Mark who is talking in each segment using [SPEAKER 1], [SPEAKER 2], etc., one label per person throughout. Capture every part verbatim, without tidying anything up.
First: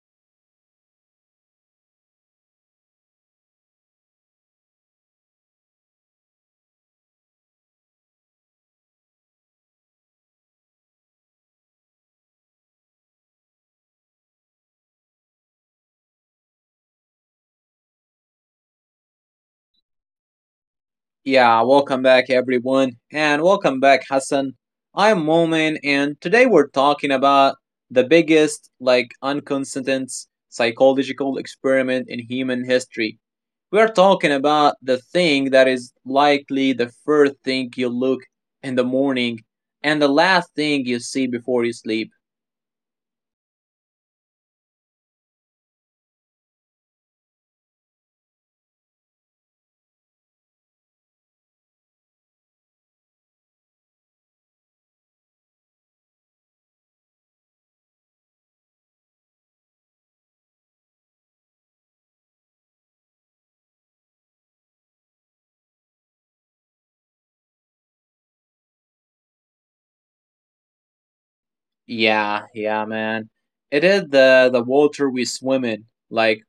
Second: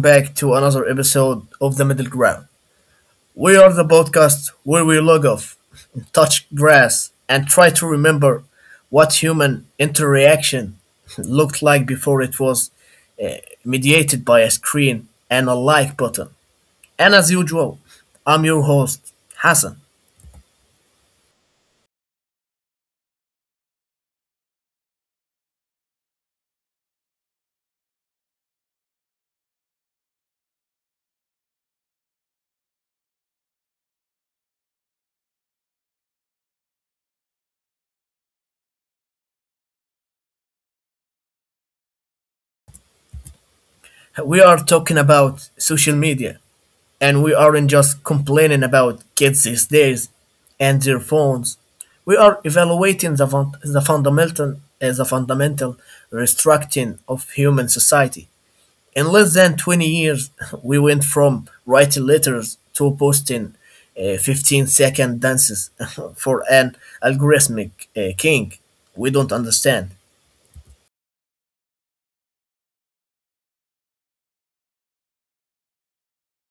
[SPEAKER 1] back to another episode of The Middle Ground. We are the podcast where we log off, touch grass, and try to remember what human interaction looked like before it was uh, mediated by a screen and a like button. And as usual, I'm your host, Hassan.
[SPEAKER 2] Yeah, welcome back everyone, and welcome back Hassan. I'm Momin, and today we're talking about the biggest like inconsistent psychological experiment in human history. We're talking about the thing that is likely the first thing you look in the morning and the last thing you see before you sleep.
[SPEAKER 1] We are talking about social media, and we aren't just complaining about kids these days and their phones. We are evaluating the, fun- the fundamental uh, the fundamental restructuring of human society in less than twenty years. We went from writing letters to posting uh, fifteen second dances for an algorithmic uh, king we don't understand.
[SPEAKER 2] Yeah, yeah man. It is the the water we swim in. Like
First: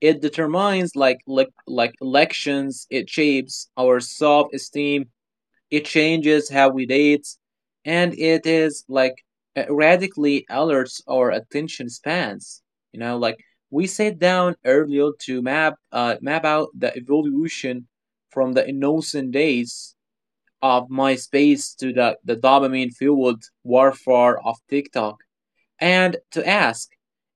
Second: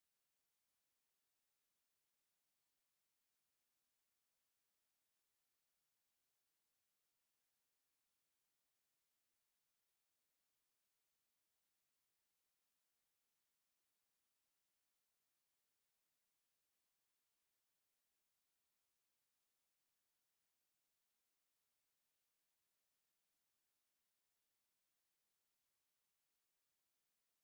[SPEAKER 2] it determines like like like elections. It shapes our self esteem. It changes how we date, and it is like uh, radically alerts our attention spans. You know, like we sat down earlier to map uh, map out the evolution from the innocent days of MySpace to the, the dopamine fueled warfare of TikTok, and to ask,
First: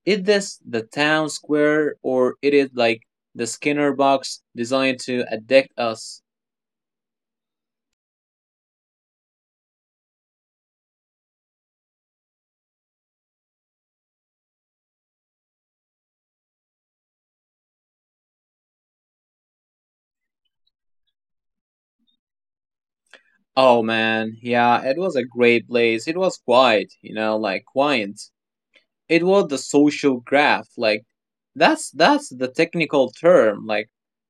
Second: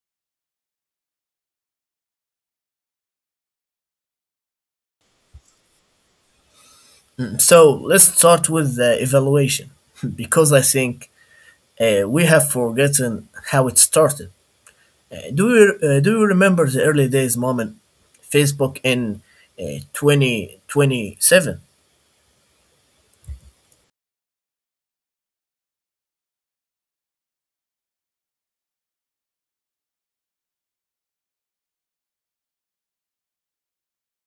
[SPEAKER 2] is this the town square, or it is like the Skinner box designed to addict us?
[SPEAKER 1] So let's start with the evaluation. Because I think Uh, we have forgotten how it started. Uh, do you uh, do you remember the early days, Moment? Facebook in uh, twenty twenty-seven.
[SPEAKER 2] Oh man, yeah, it was a great place. It was quiet, you know, like quiet. It was the social graph, like that's that's the technical term, like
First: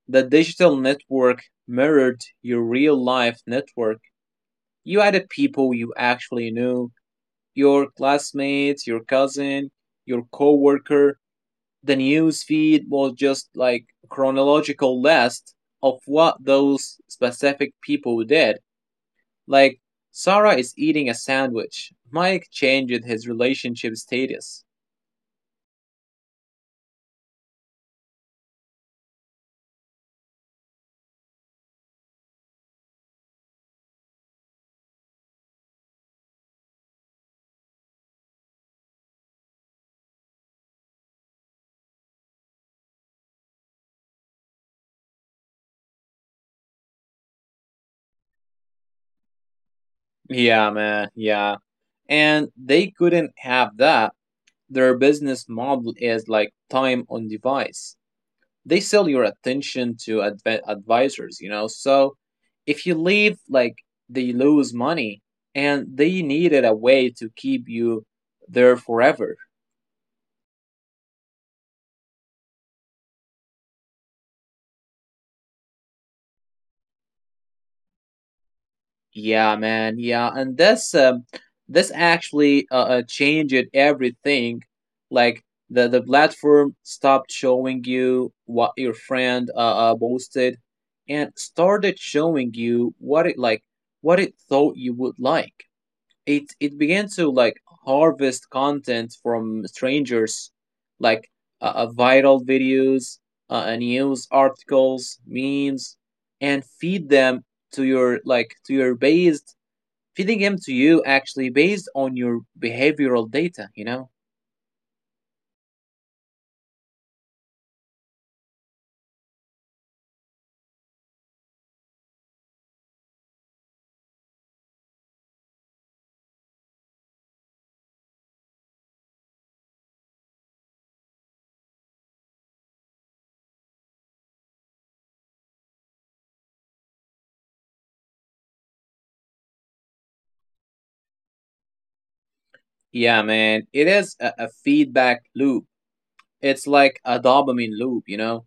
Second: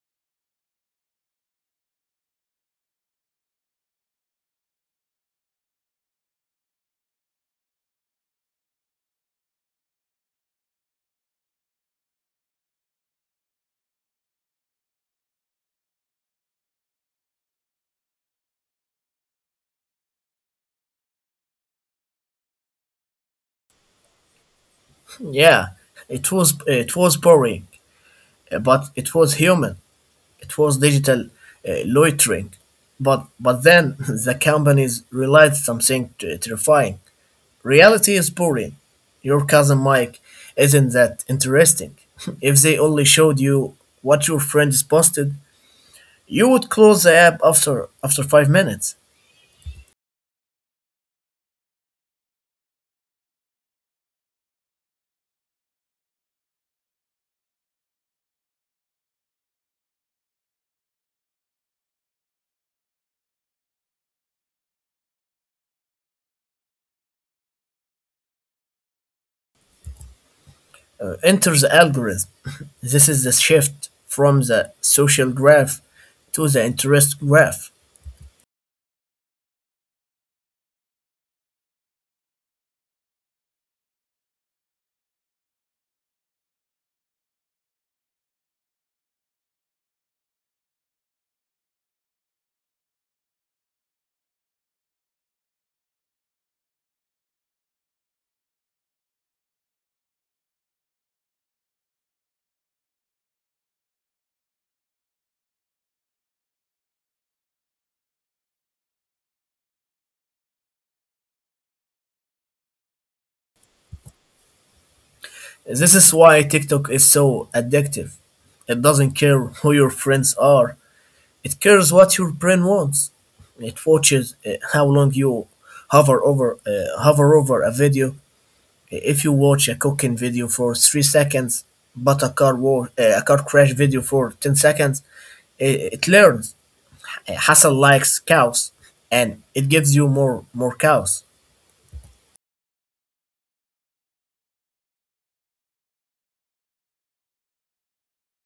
[SPEAKER 2] the digital network mirrored your real life network. You added people you actually knew, your classmates, your cousin, your coworker. The news feed was just like a chronological list of what those specific people did. Like Sarah is eating a sandwich. Mike changed his relationship status.
[SPEAKER 1] Yeah, it was uh, it was boring, uh, but it was human. It was digital uh, loitering. But but then the companies realized something t- terrifying. Reality is boring. Your cousin Mike isn't that interesting. If they only showed you what your friends posted, you would close the app after after five minutes.
[SPEAKER 2] Yeah, man, yeah. And they couldn't have that. Their business model is like time on device. They sell your attention to adv- advisors, you know. So if you leave, like they lose money, and they needed a way to keep you there forever.
[SPEAKER 1] Uh, enter the algorithm. This is the shift from the social graph to the interest graph.
[SPEAKER 2] Yeah man, yeah. And this um, this actually uh, uh, changed everything. Like the the platform stopped showing you what your friend uh, uh posted, and started showing you what it like what it thought you would like. It it began to like harvest content from strangers, like uh, uh, viral videos, uh, uh, news articles, memes, and feed them to your like to your based feeding them to you actually based on your behavioral data, you know.
[SPEAKER 1] This is why TikTok is so addictive. It doesn't care who your friends are. It cares what your brain wants. It watches uh, how long you hover over uh, hover over a video. If you watch a cooking video for three seconds but a car war uh, a car crash video for ten seconds, it, it learns Uh, Hassan likes cows, and it gives you more more cows.
[SPEAKER 2] Yeah man, it is a, a feedback loop. It's like a dopamine loop, you know.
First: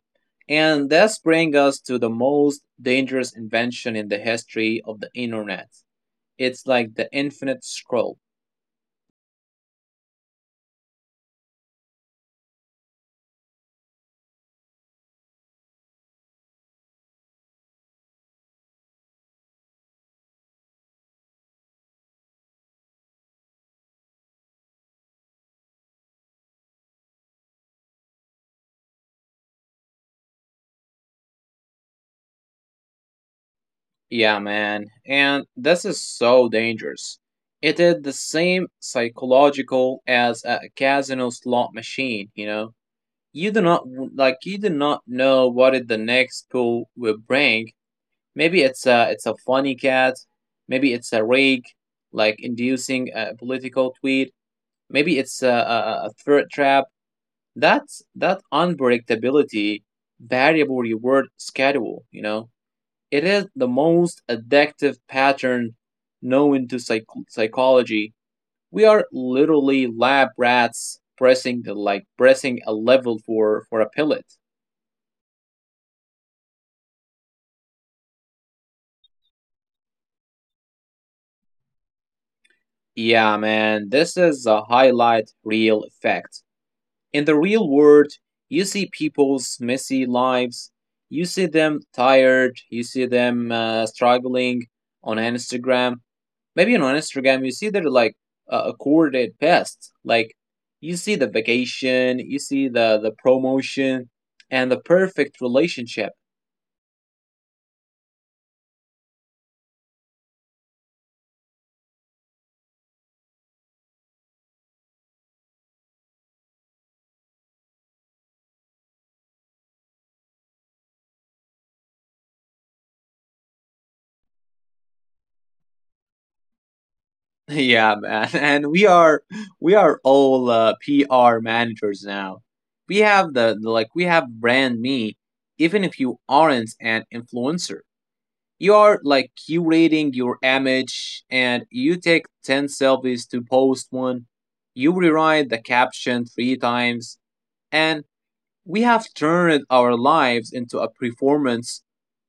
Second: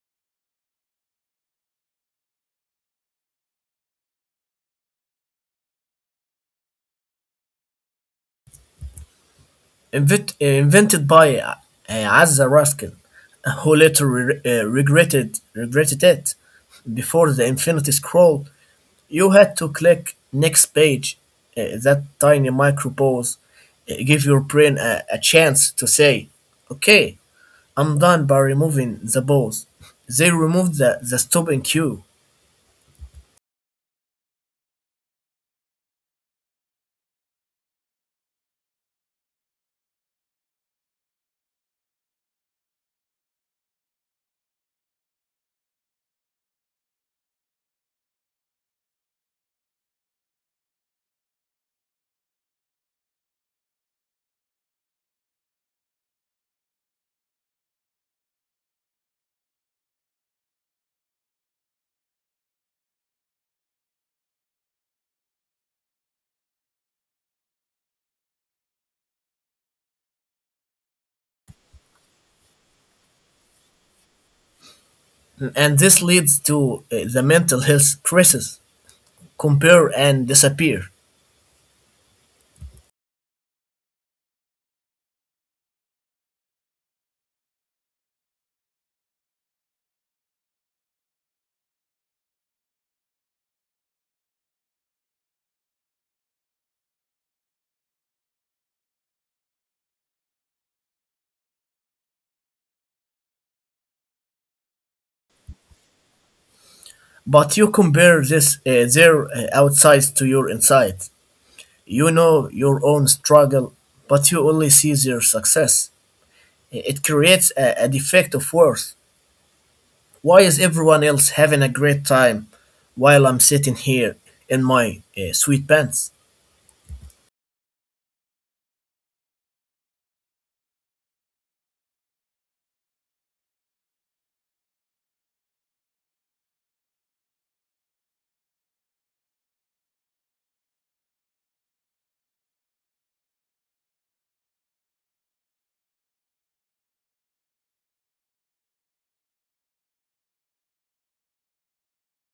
[SPEAKER 2] And this brings us to the most dangerous invention in the history of the internet. It's like the infinite scroll.
[SPEAKER 1] Invent, uh, invented by uh, Azza Raskin, who later re- uh, regretted regretted it. Before the infinity scroll, you had to click next page. Uh, that tiny micro pause uh, give your brain a, a chance to say okay, I'm done. By removing the balls, they removed the, the, stopping cue.
[SPEAKER 2] Yeah, man. And this is so dangerous. It is the same psychological as a casino slot machine, you know? You do not like you do not know what it the next pool will bring. Maybe it's a it's a funny cat, maybe it's a rig, like inducing a political tweet, maybe it's a, a, a threat trap. That's that unpredictability variable reward schedule, you know? It is the most addictive pattern known to psych- psychology. We are literally lab rats pressing the like pressing a level for for a pellet.
[SPEAKER 1] And this leads to uh, the mental health crisis, compare and disappear.
[SPEAKER 2] Yeah, man, this is a highlight reel effect. In the real world, you see people's messy lives. You see them tired. You see them uh, struggling on Instagram. Maybe you know, on Instagram, you see they're like uh, accorded past. Like you see the vacation, you see the the promotion, and the perfect relationship.
[SPEAKER 1] But you compare this, uh, their uh, outside to your inside. You know your own struggle, but you only see their success. It creates a, a defect of worth. Why is everyone else having a great time while I'm sitting here in my uh, sweet pants?
[SPEAKER 2] Yeah, man. And we are we are all uh, P R managers now. We have the, the like we have brand me. Even if you aren't an influencer, you are like curating your image, and you take ten selfies to post one. You rewrite the caption three times, and we have turned our lives into a performance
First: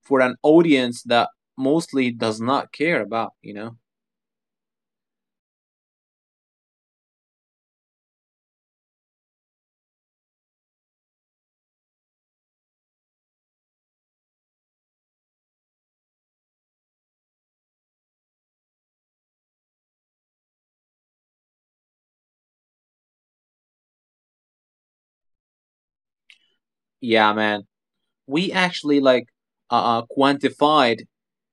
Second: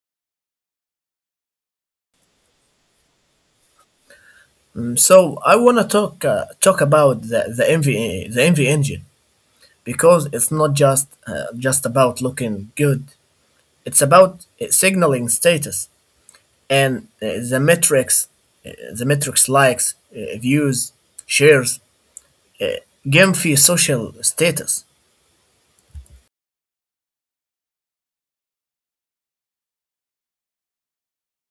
[SPEAKER 2] for an audience that mostly does not care about, you know.
[SPEAKER 1] So I wanna talk uh, talk about the the M V the M V engine, because it's not just uh, just about looking good. It's about uh, signaling status, and uh, the metrics, uh, the metrics, likes, uh, views, shares, uh, game fee, social status.
[SPEAKER 2] Yeah man, we actually like uh, uh, quantified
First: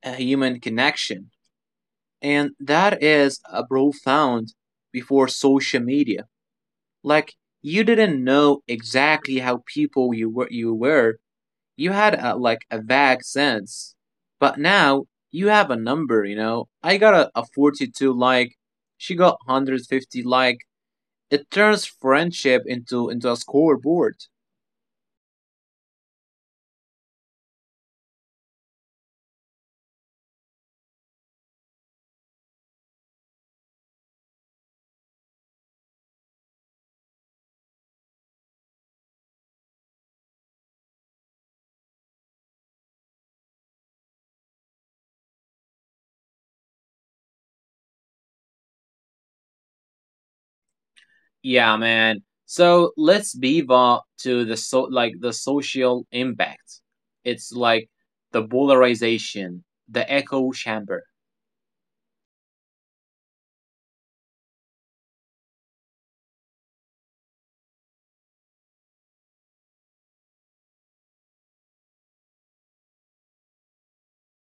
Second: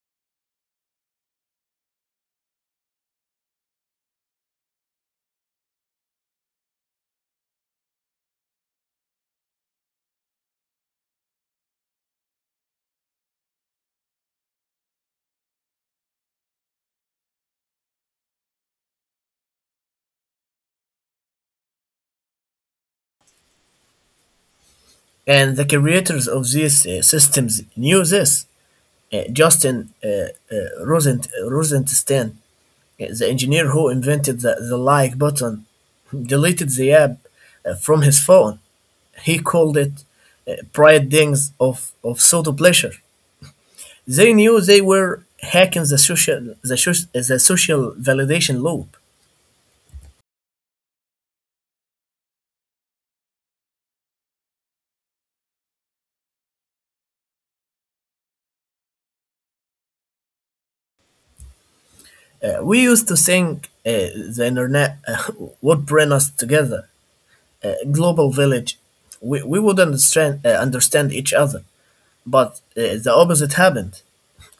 [SPEAKER 2] a human connection, and that is a profound. Before social media, like you didn't know exactly how people you were you were you had a, like a vague sense, but now you have a number. You know, I got a, a forty-two like, she got one hundred fifty like. It turns friendship into into a scoreboard.
[SPEAKER 1] And the creators of these uh, systems knew this. Uh, Justin uh, uh, Rosent Rosenstein, the engineer who invented the, the, like button, deleted the app uh, from his phone. He called it uh, Pride Dings of, of Pseudo Pleasure. They knew they were hacking the social, the, soc- the social validation loop.
[SPEAKER 2] Yeah, man. So let's move on to the so like the social impact. It's like the polarization, the echo chamber.
[SPEAKER 1] Uh, we used to think uh, the internet uh, would bring us together, a global village. We, we would understand, uh, understand each other, but uh, the opposite happened.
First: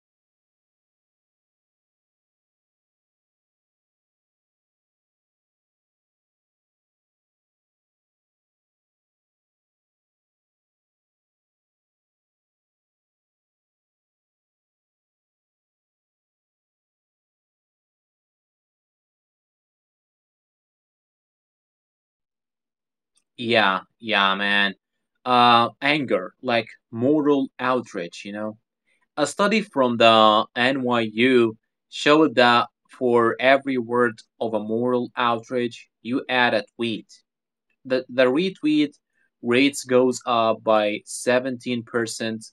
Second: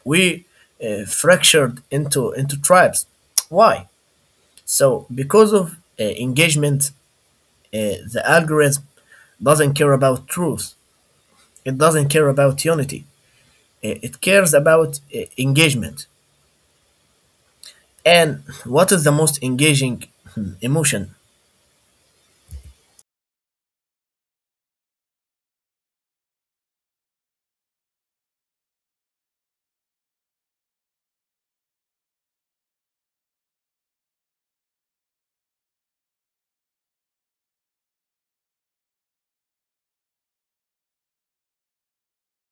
[SPEAKER 1] we uh, fractured into into tribes. Why? So because of uh, engagement. Uh, the algorithm doesn't care about truth. It doesn't care about unity. Uh, It cares about uh, engagement. And what is the most engaging, hmm, emotion?
[SPEAKER 2] Yeah, yeah, man. Uh, anger, like moral outrage. You know, a study from the N Y U showed that for every word of a moral outrage you add a tweet, the, the retweet rates goes up by seventeen percent.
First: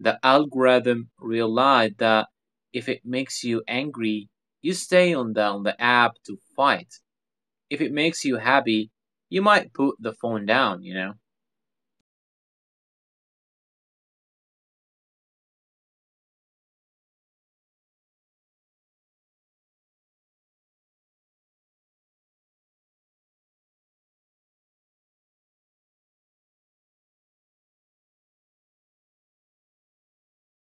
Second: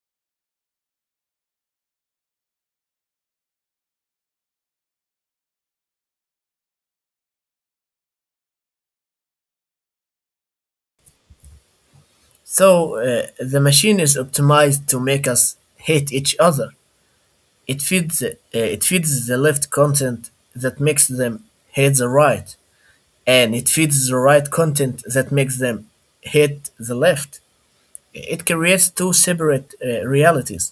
[SPEAKER 2] The algorithm realized that if it makes you angry, you stay on the, on the app to fight. If it makes you happy, you might put the phone down, you know?
[SPEAKER 1] So uh, the machine is optimized to make us hate each other. It feeds uh, it feeds the left content that makes them hate the right, and it feeds the right content that makes them hate the left. It creates two separate uh, realities.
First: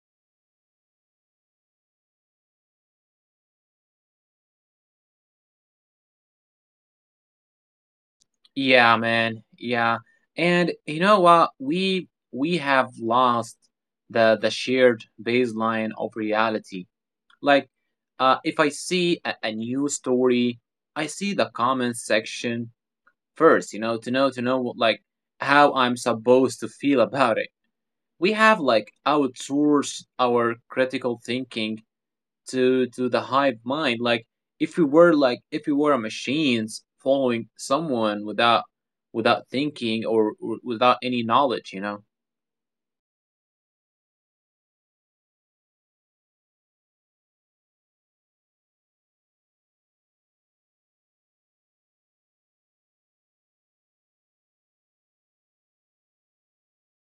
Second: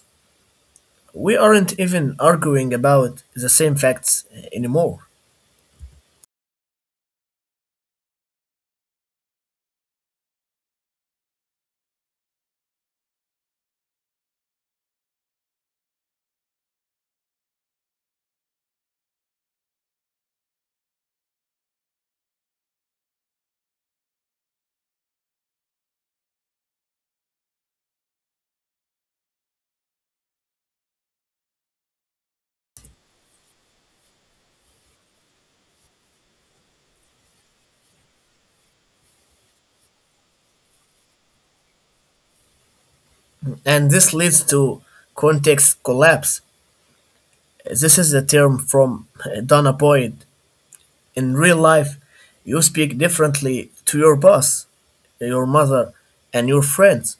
[SPEAKER 1] We aren't even arguing about the same facts anymore.
[SPEAKER 2] Yeah, man. Yeah. And you know what? We we have lost the the shared baseline of reality. Like uh if I see a, a news story, I see the comment section first, you know, to know to know what, like how I'm supposed to feel about it. We have like outsourced our critical thinking to to the hive mind, like if we were like if we were machines following someone without without thinking, or, or without any knowledge, you know.
[SPEAKER 1] And this leads to context collapse. This is a term from uh, Donna Boyd. In real life, you speak differently to your boss, your mother, and your friends.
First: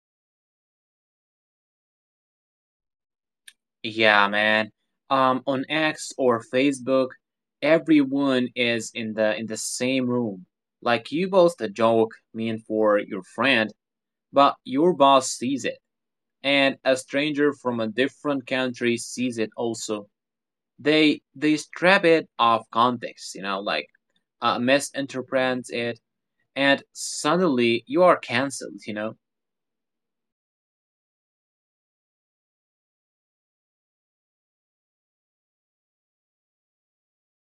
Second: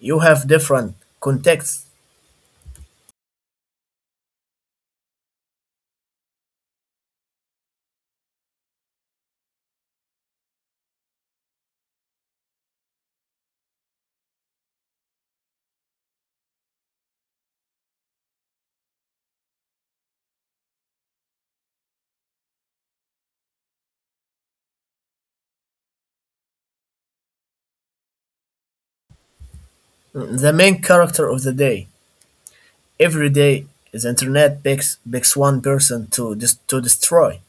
[SPEAKER 1] You have different contexts.
[SPEAKER 2] Yeah man, um on X or Facebook, everyone is in the in the same room. Like you post a joke mean for your friend, but your boss sees it, and a stranger from a different country sees it also. They they strip it of context, you know, like uh, misinterprets it, and suddenly you are cancelled. You know,
[SPEAKER 1] The main character of the day. Every day, the internet picks, picks one person to dis- to destroy,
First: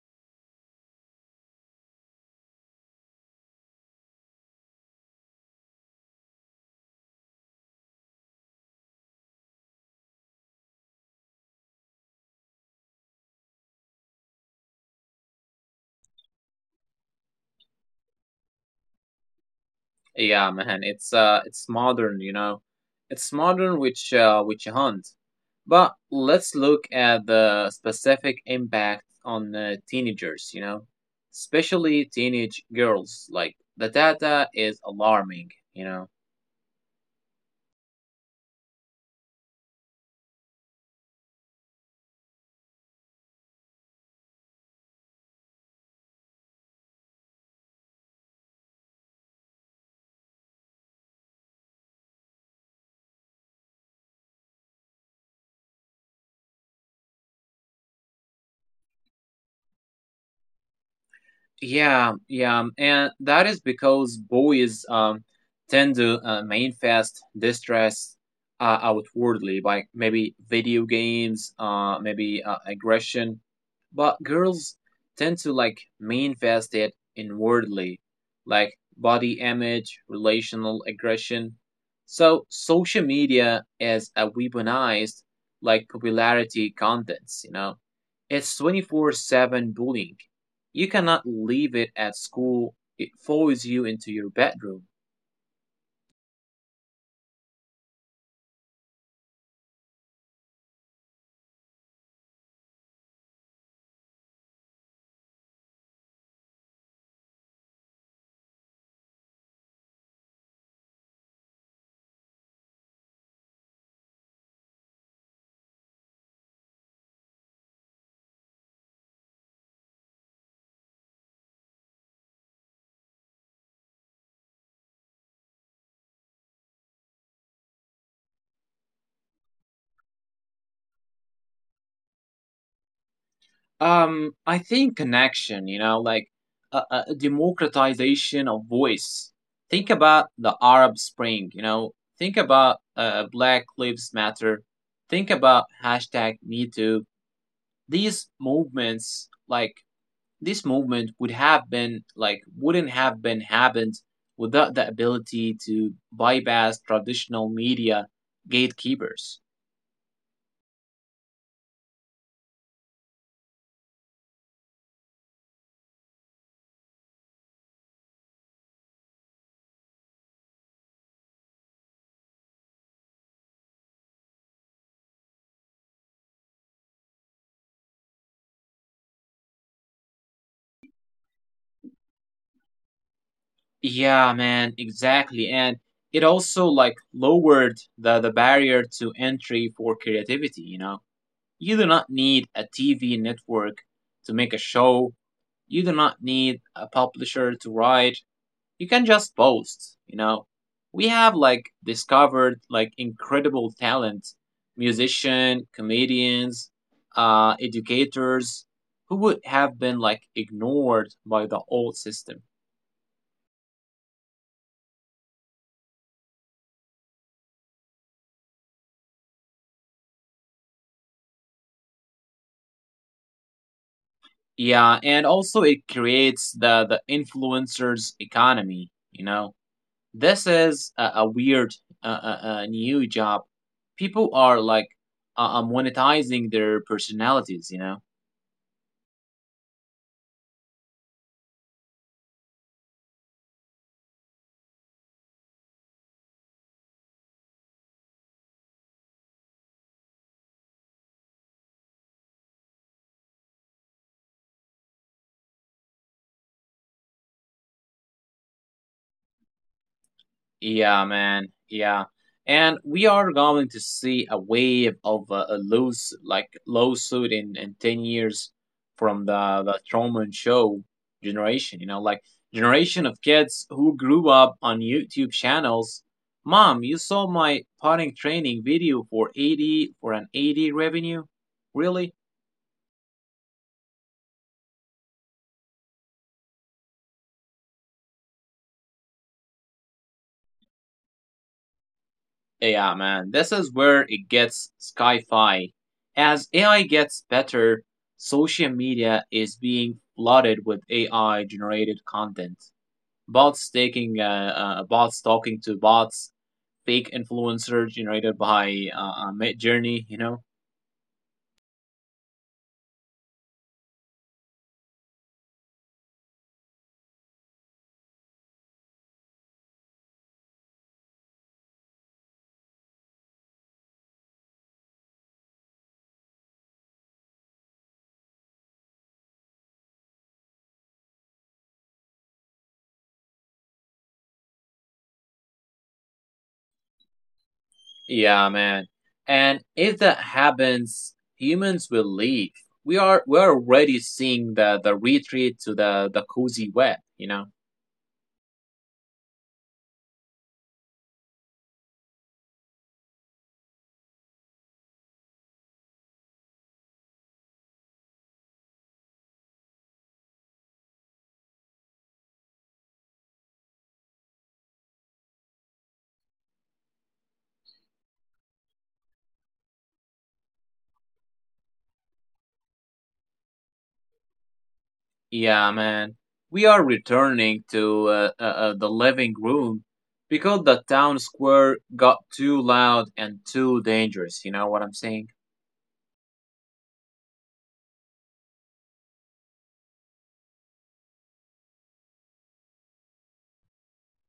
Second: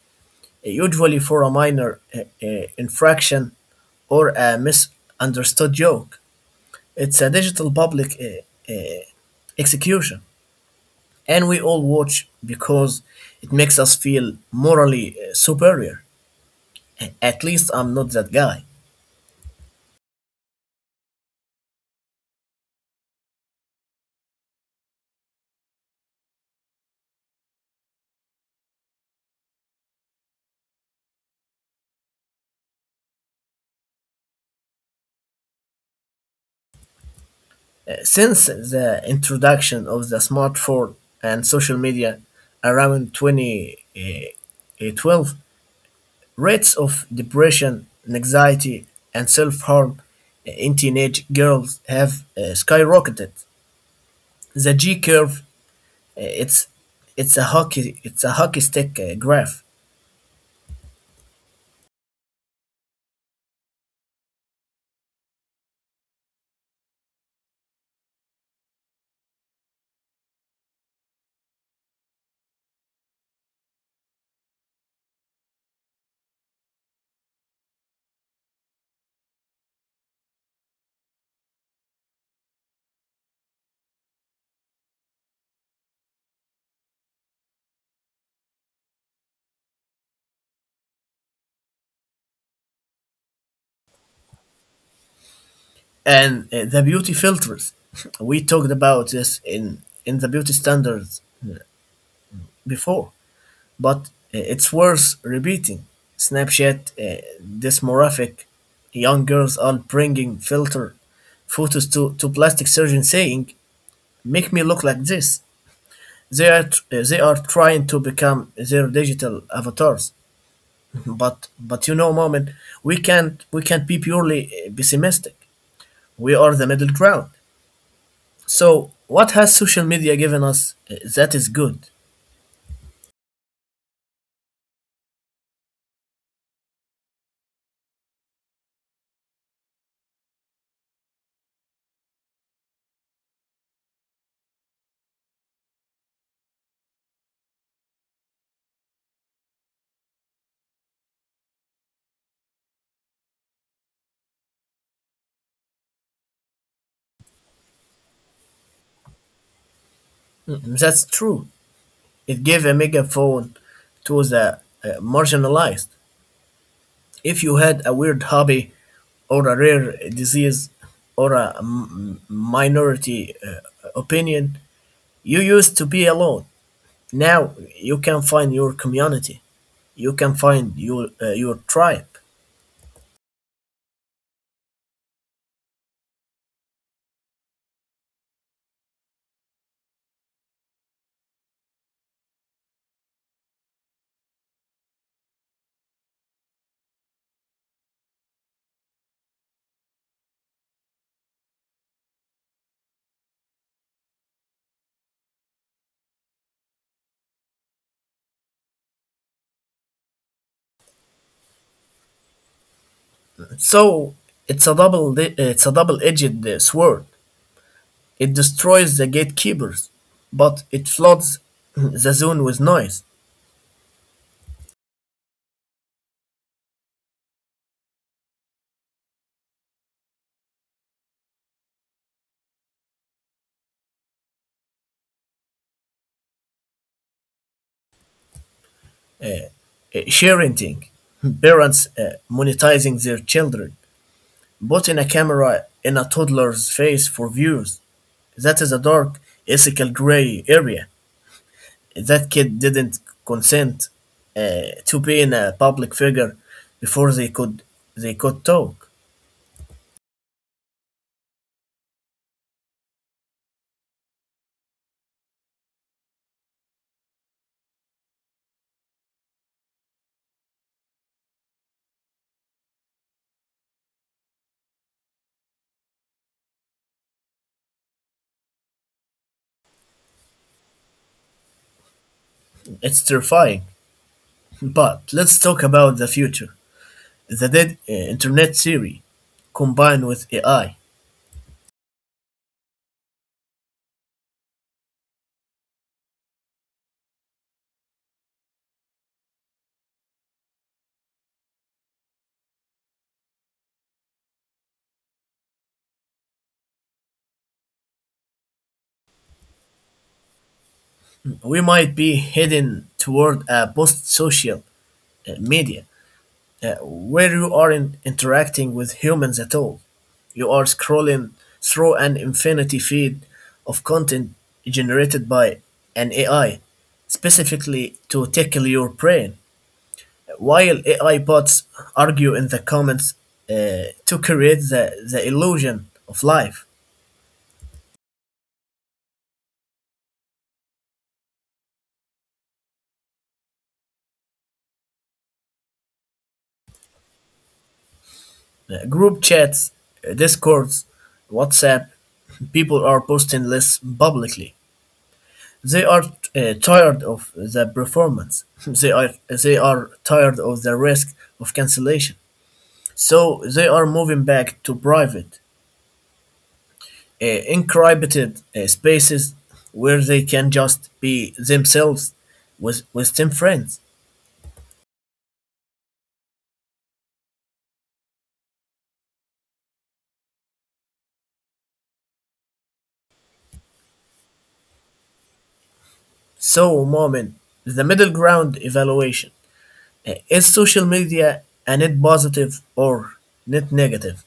[SPEAKER 1] usually for a minor uh, uh, infraction or a misunderstood joke. It's a digital public uh, uh, execution, and we all watch because it makes us feel morally uh, superior. A- At least I'm not that guy.
[SPEAKER 2] yeah, man, it's uh, it's modern. You know, it's modern which uh, which hunt. But let's look at the specific impact on uh, teenagers. You know, especially teenage girls. Like the data is alarming. You know.
[SPEAKER 1] Uh, Since the introduction of the smartphone and social media around twenty twelve, rates of depression, anxiety, and self harm in teenage girls have uh, skyrocketed. The G curve, uh, it's it's a hockey it's a hockey stick uh, graph.
[SPEAKER 2] Yeah, yeah, and that is because boys um, tend to uh, manifest distress uh, outwardly, by maybe video games, uh, maybe uh, aggression, but girls tend to like manifest it inwardly, like body image, relational aggression. So social media is a weaponized like popularity contents, you know. It's twenty four seven bullying. You cannot leave it at school. It follows you into your bedroom.
[SPEAKER 1] And uh, the beauty filters. We talked about this in in the beauty standards before, but uh, it's worth repeating. Snapchat, uh, dysmorphic young girls are bringing filter photos to to plastic surgeon saying, "Make me look like this." they are tr- they are trying to become their digital avatars. But but you know, Moment, we can't we can't be purely uh, pessimistic. We are the middle ground. So what has social media given us uh, that is good?
[SPEAKER 2] Um, I think connection, you know, like a, a democratization of voice. Think about the Arab Spring, you know, think about uh, Black Lives Matter, think about hashtag Me Too. These movements, like this movement, would have been like wouldn't have been happened without the ability to bypass traditional media gatekeepers.
[SPEAKER 1] Mm, that's true. It gave a megaphone to the uh, marginalized. If you had a weird hobby or a rare disease or a m- minority uh, opinion, you used to be alone. Now you can find your community, you can find your uh, your tribe.
[SPEAKER 2] Yeah, man, exactly. And it also like lowered the, the barrier to entry for creativity, you know. You do not need a T V network to make a show. You do not need a publisher to write. You can just post, you know. We have like discovered like incredible talent, musician, comedians, uh educators, who would have been like ignored by the old system.
[SPEAKER 1] So it's a double it's a double-edged uh, sword. It destroys the gatekeepers, but it floods the zone with noise.
[SPEAKER 2] Yeah, and also it creates the the influencers economy. You know, this is a, a weird uh, uh, uh, new job. People are like uh, uh, monetizing their personalities. You know.
[SPEAKER 1] Uh, sharing, parents uh, monetizing their children, putting a camera in a toddler's face for views. That is a dark, ethical gray area. That kid didn't consent uh, to being a public figure before they could they could talk.
[SPEAKER 2] Yeah, man. Yeah. And we are going to see a wave of uh, a loose, like lawsuit in, in ten years from the, the Truman Show generation, you know, like generation of kids who grew up on YouTube channels. Mom, you saw my potting training video for eighty for an eighty revenue? Really?
[SPEAKER 1] It's terrifying. But let's talk about the future. The dead uh, internet theory combined with A I.
[SPEAKER 2] Yeah, man, this is where it gets sci fi. As A I gets better, social media is being flooded with A I generated content. Bots taking, uh, uh, bots talking to bots, fake influencers generated by uh, uh, Mid Journey, you know?
[SPEAKER 1] We might be heading toward a post-social uh, media, uh, where you aren't interacting with humans at all. You are scrolling through an infinity feed of content generated by an A I, specifically to tickle your brain. While A I bots argue in the comments uh, to create the, the illusion of life.
[SPEAKER 2] Yeah, man. And if that happens, humans will leave. We are we are already seeing the the retreat to the the cozy web, you know.
[SPEAKER 1] Uh, group chats, uh, discords, WhatsApp, people are posting less publicly. They are uh, tired of the performance. They are they are tired of the risk of cancellation. So they are moving back to private, uh, encrypted uh, spaces where they can just be themselves with with ten friends.
[SPEAKER 2] Yeah, man. We are returning to uh, uh, uh, the living room, because the town square got too loud and too dangerous. You know what I'm saying?
[SPEAKER 1] So, Moment, the middle ground evaluation. Uh, Is social media a net positive or net negative?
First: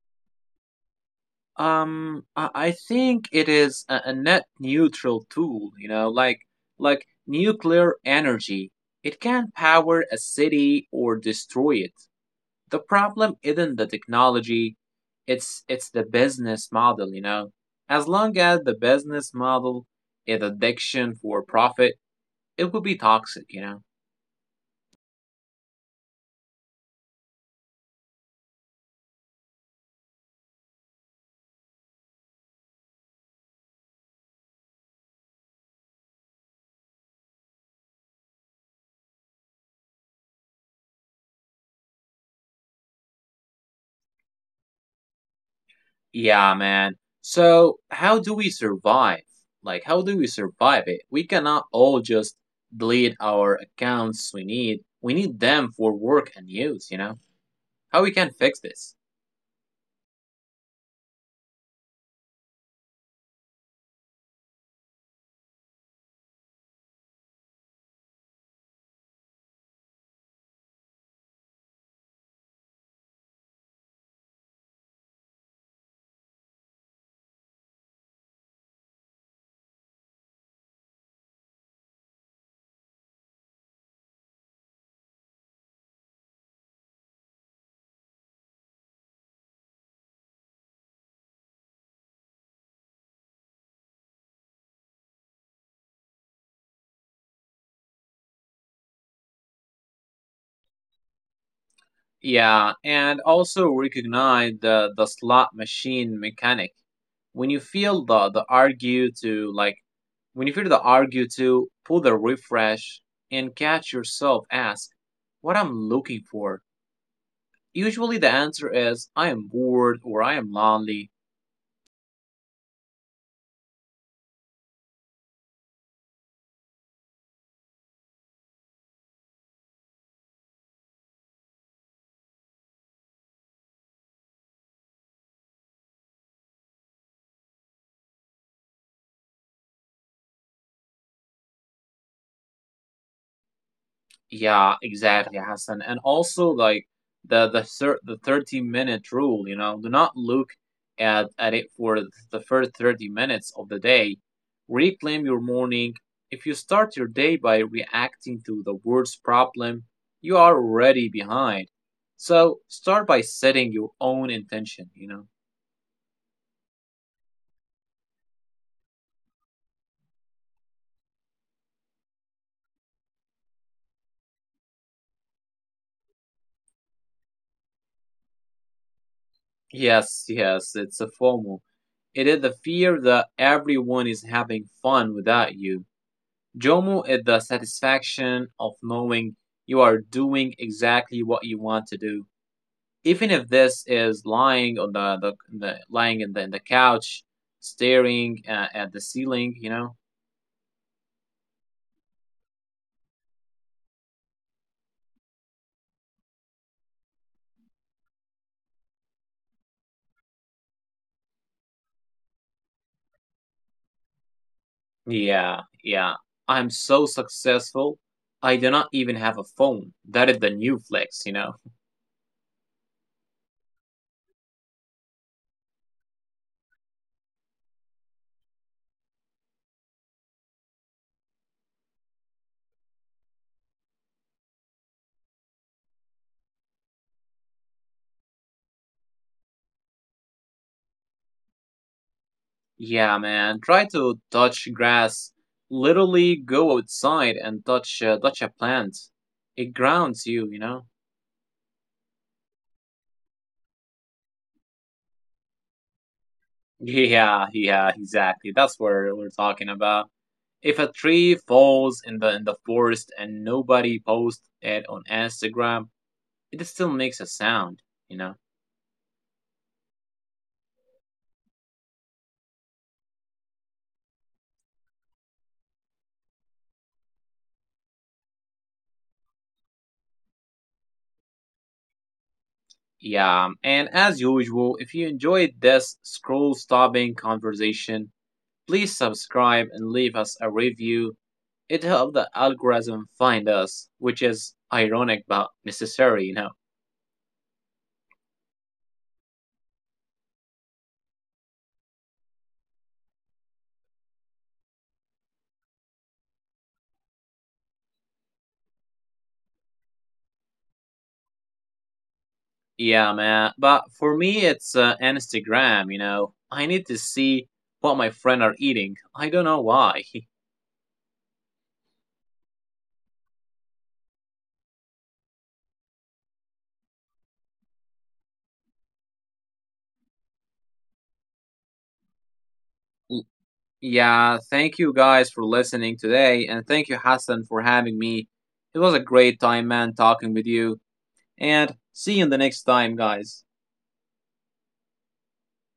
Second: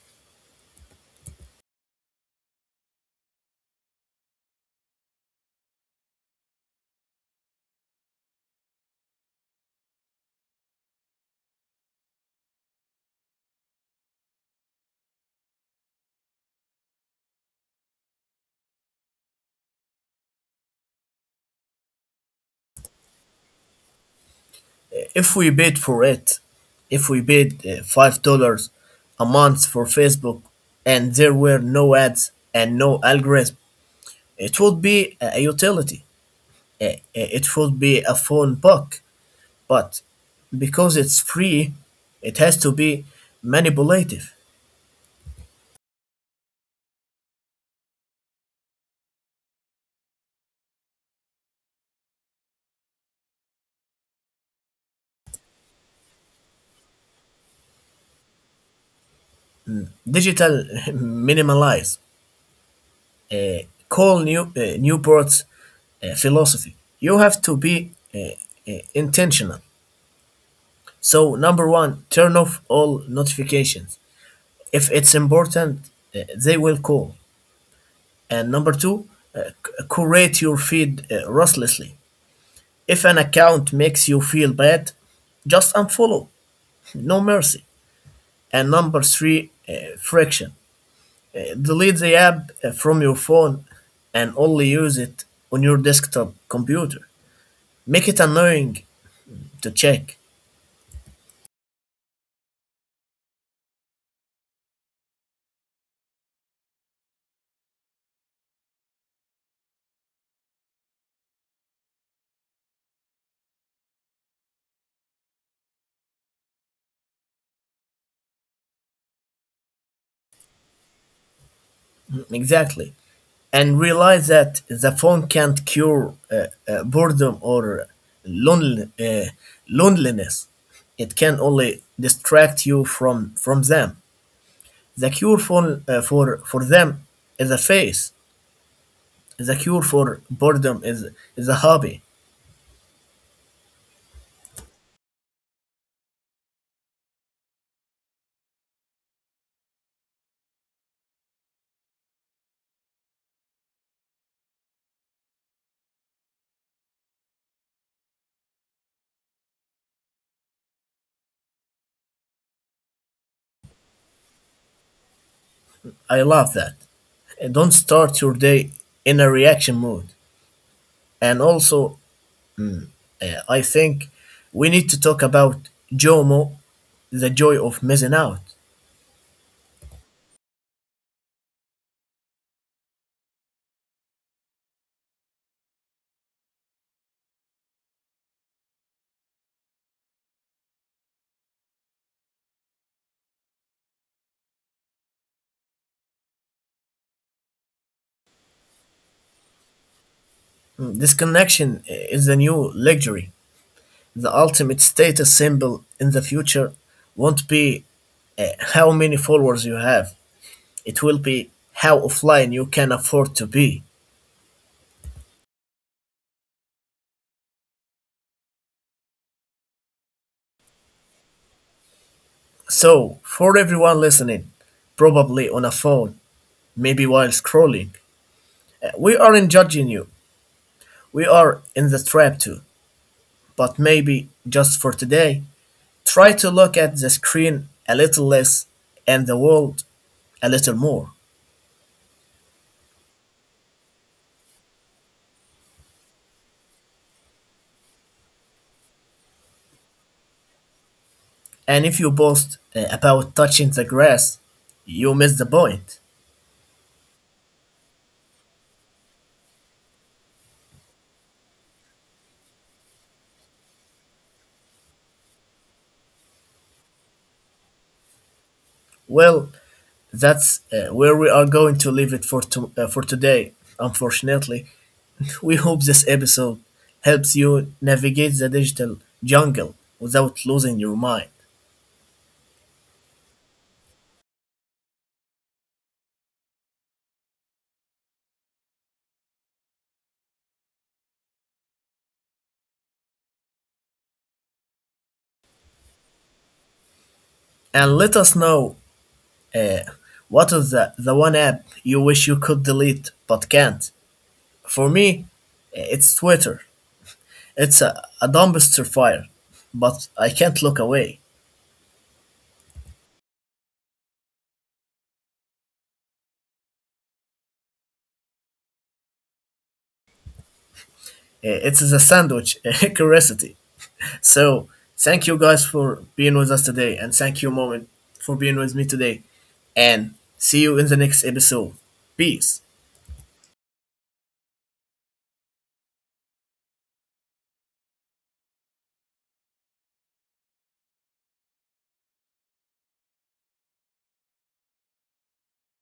[SPEAKER 2] Um, I, I think it is a, a net neutral tool. You know, like like nuclear energy. It can power a city or destroy it. The problem isn't the technology, it's it's the business model, you know. As long as the business model is addiction for profit, it will be toxic, you know.
[SPEAKER 1] If we paid for it, if we paid uh, five dollars a month for Facebook and there were no ads and no algorithm, it would be a utility. Uh, It would be a phone book. But because it's free, it has to be manipulative.
[SPEAKER 2] Yeah, man. So, how do we survive? Like, how do we survive it? We cannot all just delete our accounts we need. We need them for work and use, you know? How we can fix this?
[SPEAKER 1] Digital minimalize, uh, call new, uh, Newport's uh, philosophy. You have to be uh, uh, intentional. So, number one, turn off all notifications. If it's important, uh, they will call. And number two, uh, c- curate your feed uh, ruthlessly. If an account makes you feel bad, just unfollow. No mercy. And number three, uh, friction. Uh, delete the app uh, from your phone and only use it on your desktop computer. Make it annoying to check.
[SPEAKER 2] Yeah, and also recognize the the slot machine mechanic. When you feel the the argue to like, when you feel the argue to pull the refresh, and catch yourself ask, what I'm looking for. Usually the answer is I am bored or I am lonely.
[SPEAKER 1] Exactly. And realize that the phone can't cure uh, uh, boredom or lonel- uh, loneliness. It can only distract you from, from them. The cure for, uh, for, for them is a face. The cure for boredom is, is a hobby.
[SPEAKER 2] Yeah, exactly, Hassan. And also like the the thir- the thirty minute rule, you know, do not look at at it for the first thirty minutes of the day. Reclaim your morning. If you start your day by reacting to the world's problem, you are already behind. So start by setting your own intention, you know.
[SPEAKER 1] I love that. Uh, Don't start your day in a reaction mode. And also, uh, I think we need to talk about JOMO, the joy of missing out.
[SPEAKER 2] Yes, yes, it's a FOMO. It is the fear that everyone is having fun without you. Jomo is the satisfaction of knowing you are doing exactly what you want to do. Even if this is lying on the, the, the lying in the, in the couch, staring uh, at the ceiling, you know?
[SPEAKER 1] Disconnection is the new luxury. The ultimate status symbol in the future won't be uh, how many followers you have, it will be how offline you can afford to be.
[SPEAKER 2] Yeah, yeah. I'm so successful. I do not even have a phone. That is the new flex, you know?
[SPEAKER 1] So, for everyone listening, probably on a phone, maybe while scrolling, uh, we aren't judging you. We are in the trap too. But maybe just for today, try to look at the screen a little less and the world a little more.
[SPEAKER 2] Yeah, man. Try to touch grass. Literally go outside and touch, uh, touch a plant. It grounds you, you know?
[SPEAKER 1] And if you boast uh, about touching the grass, you miss the point.
[SPEAKER 2] Yeah, yeah, exactly. That's what we're talking about. If a tree falls in the in the forest and nobody posts it on Instagram, it still makes a sound, you know.
[SPEAKER 1] Well, that's uh, where we are going to leave it for to- uh, for today. Unfortunately, we hope this episode helps you navigate the digital jungle without losing your mind.
[SPEAKER 2] Yeah, and as usual, if you enjoyed this scroll-stopping conversation, please subscribe and leave us a review. It helps the algorithm find us, which is ironic but necessary, you know.
[SPEAKER 1] And let us know uh, what is the the one app you wish you could delete but can't. For me, it's Twitter. It's a, a dumpster fire, but I can't look away.
[SPEAKER 2] Yeah, man. But for me, it's uh, Instagram, you know. I need to see what my friends are eating. I don't know why.
[SPEAKER 1] Uh, It is a sandwich curiosity. So thank you guys for being with us today, and thank you, Moment, for being with me today. And see you in the next episode. Peace.
[SPEAKER 2] L- Yeah, thank you guys for listening today. And thank you, Hassan, for having me. It was a great time, man, talking with you. And see you in the next time, guys.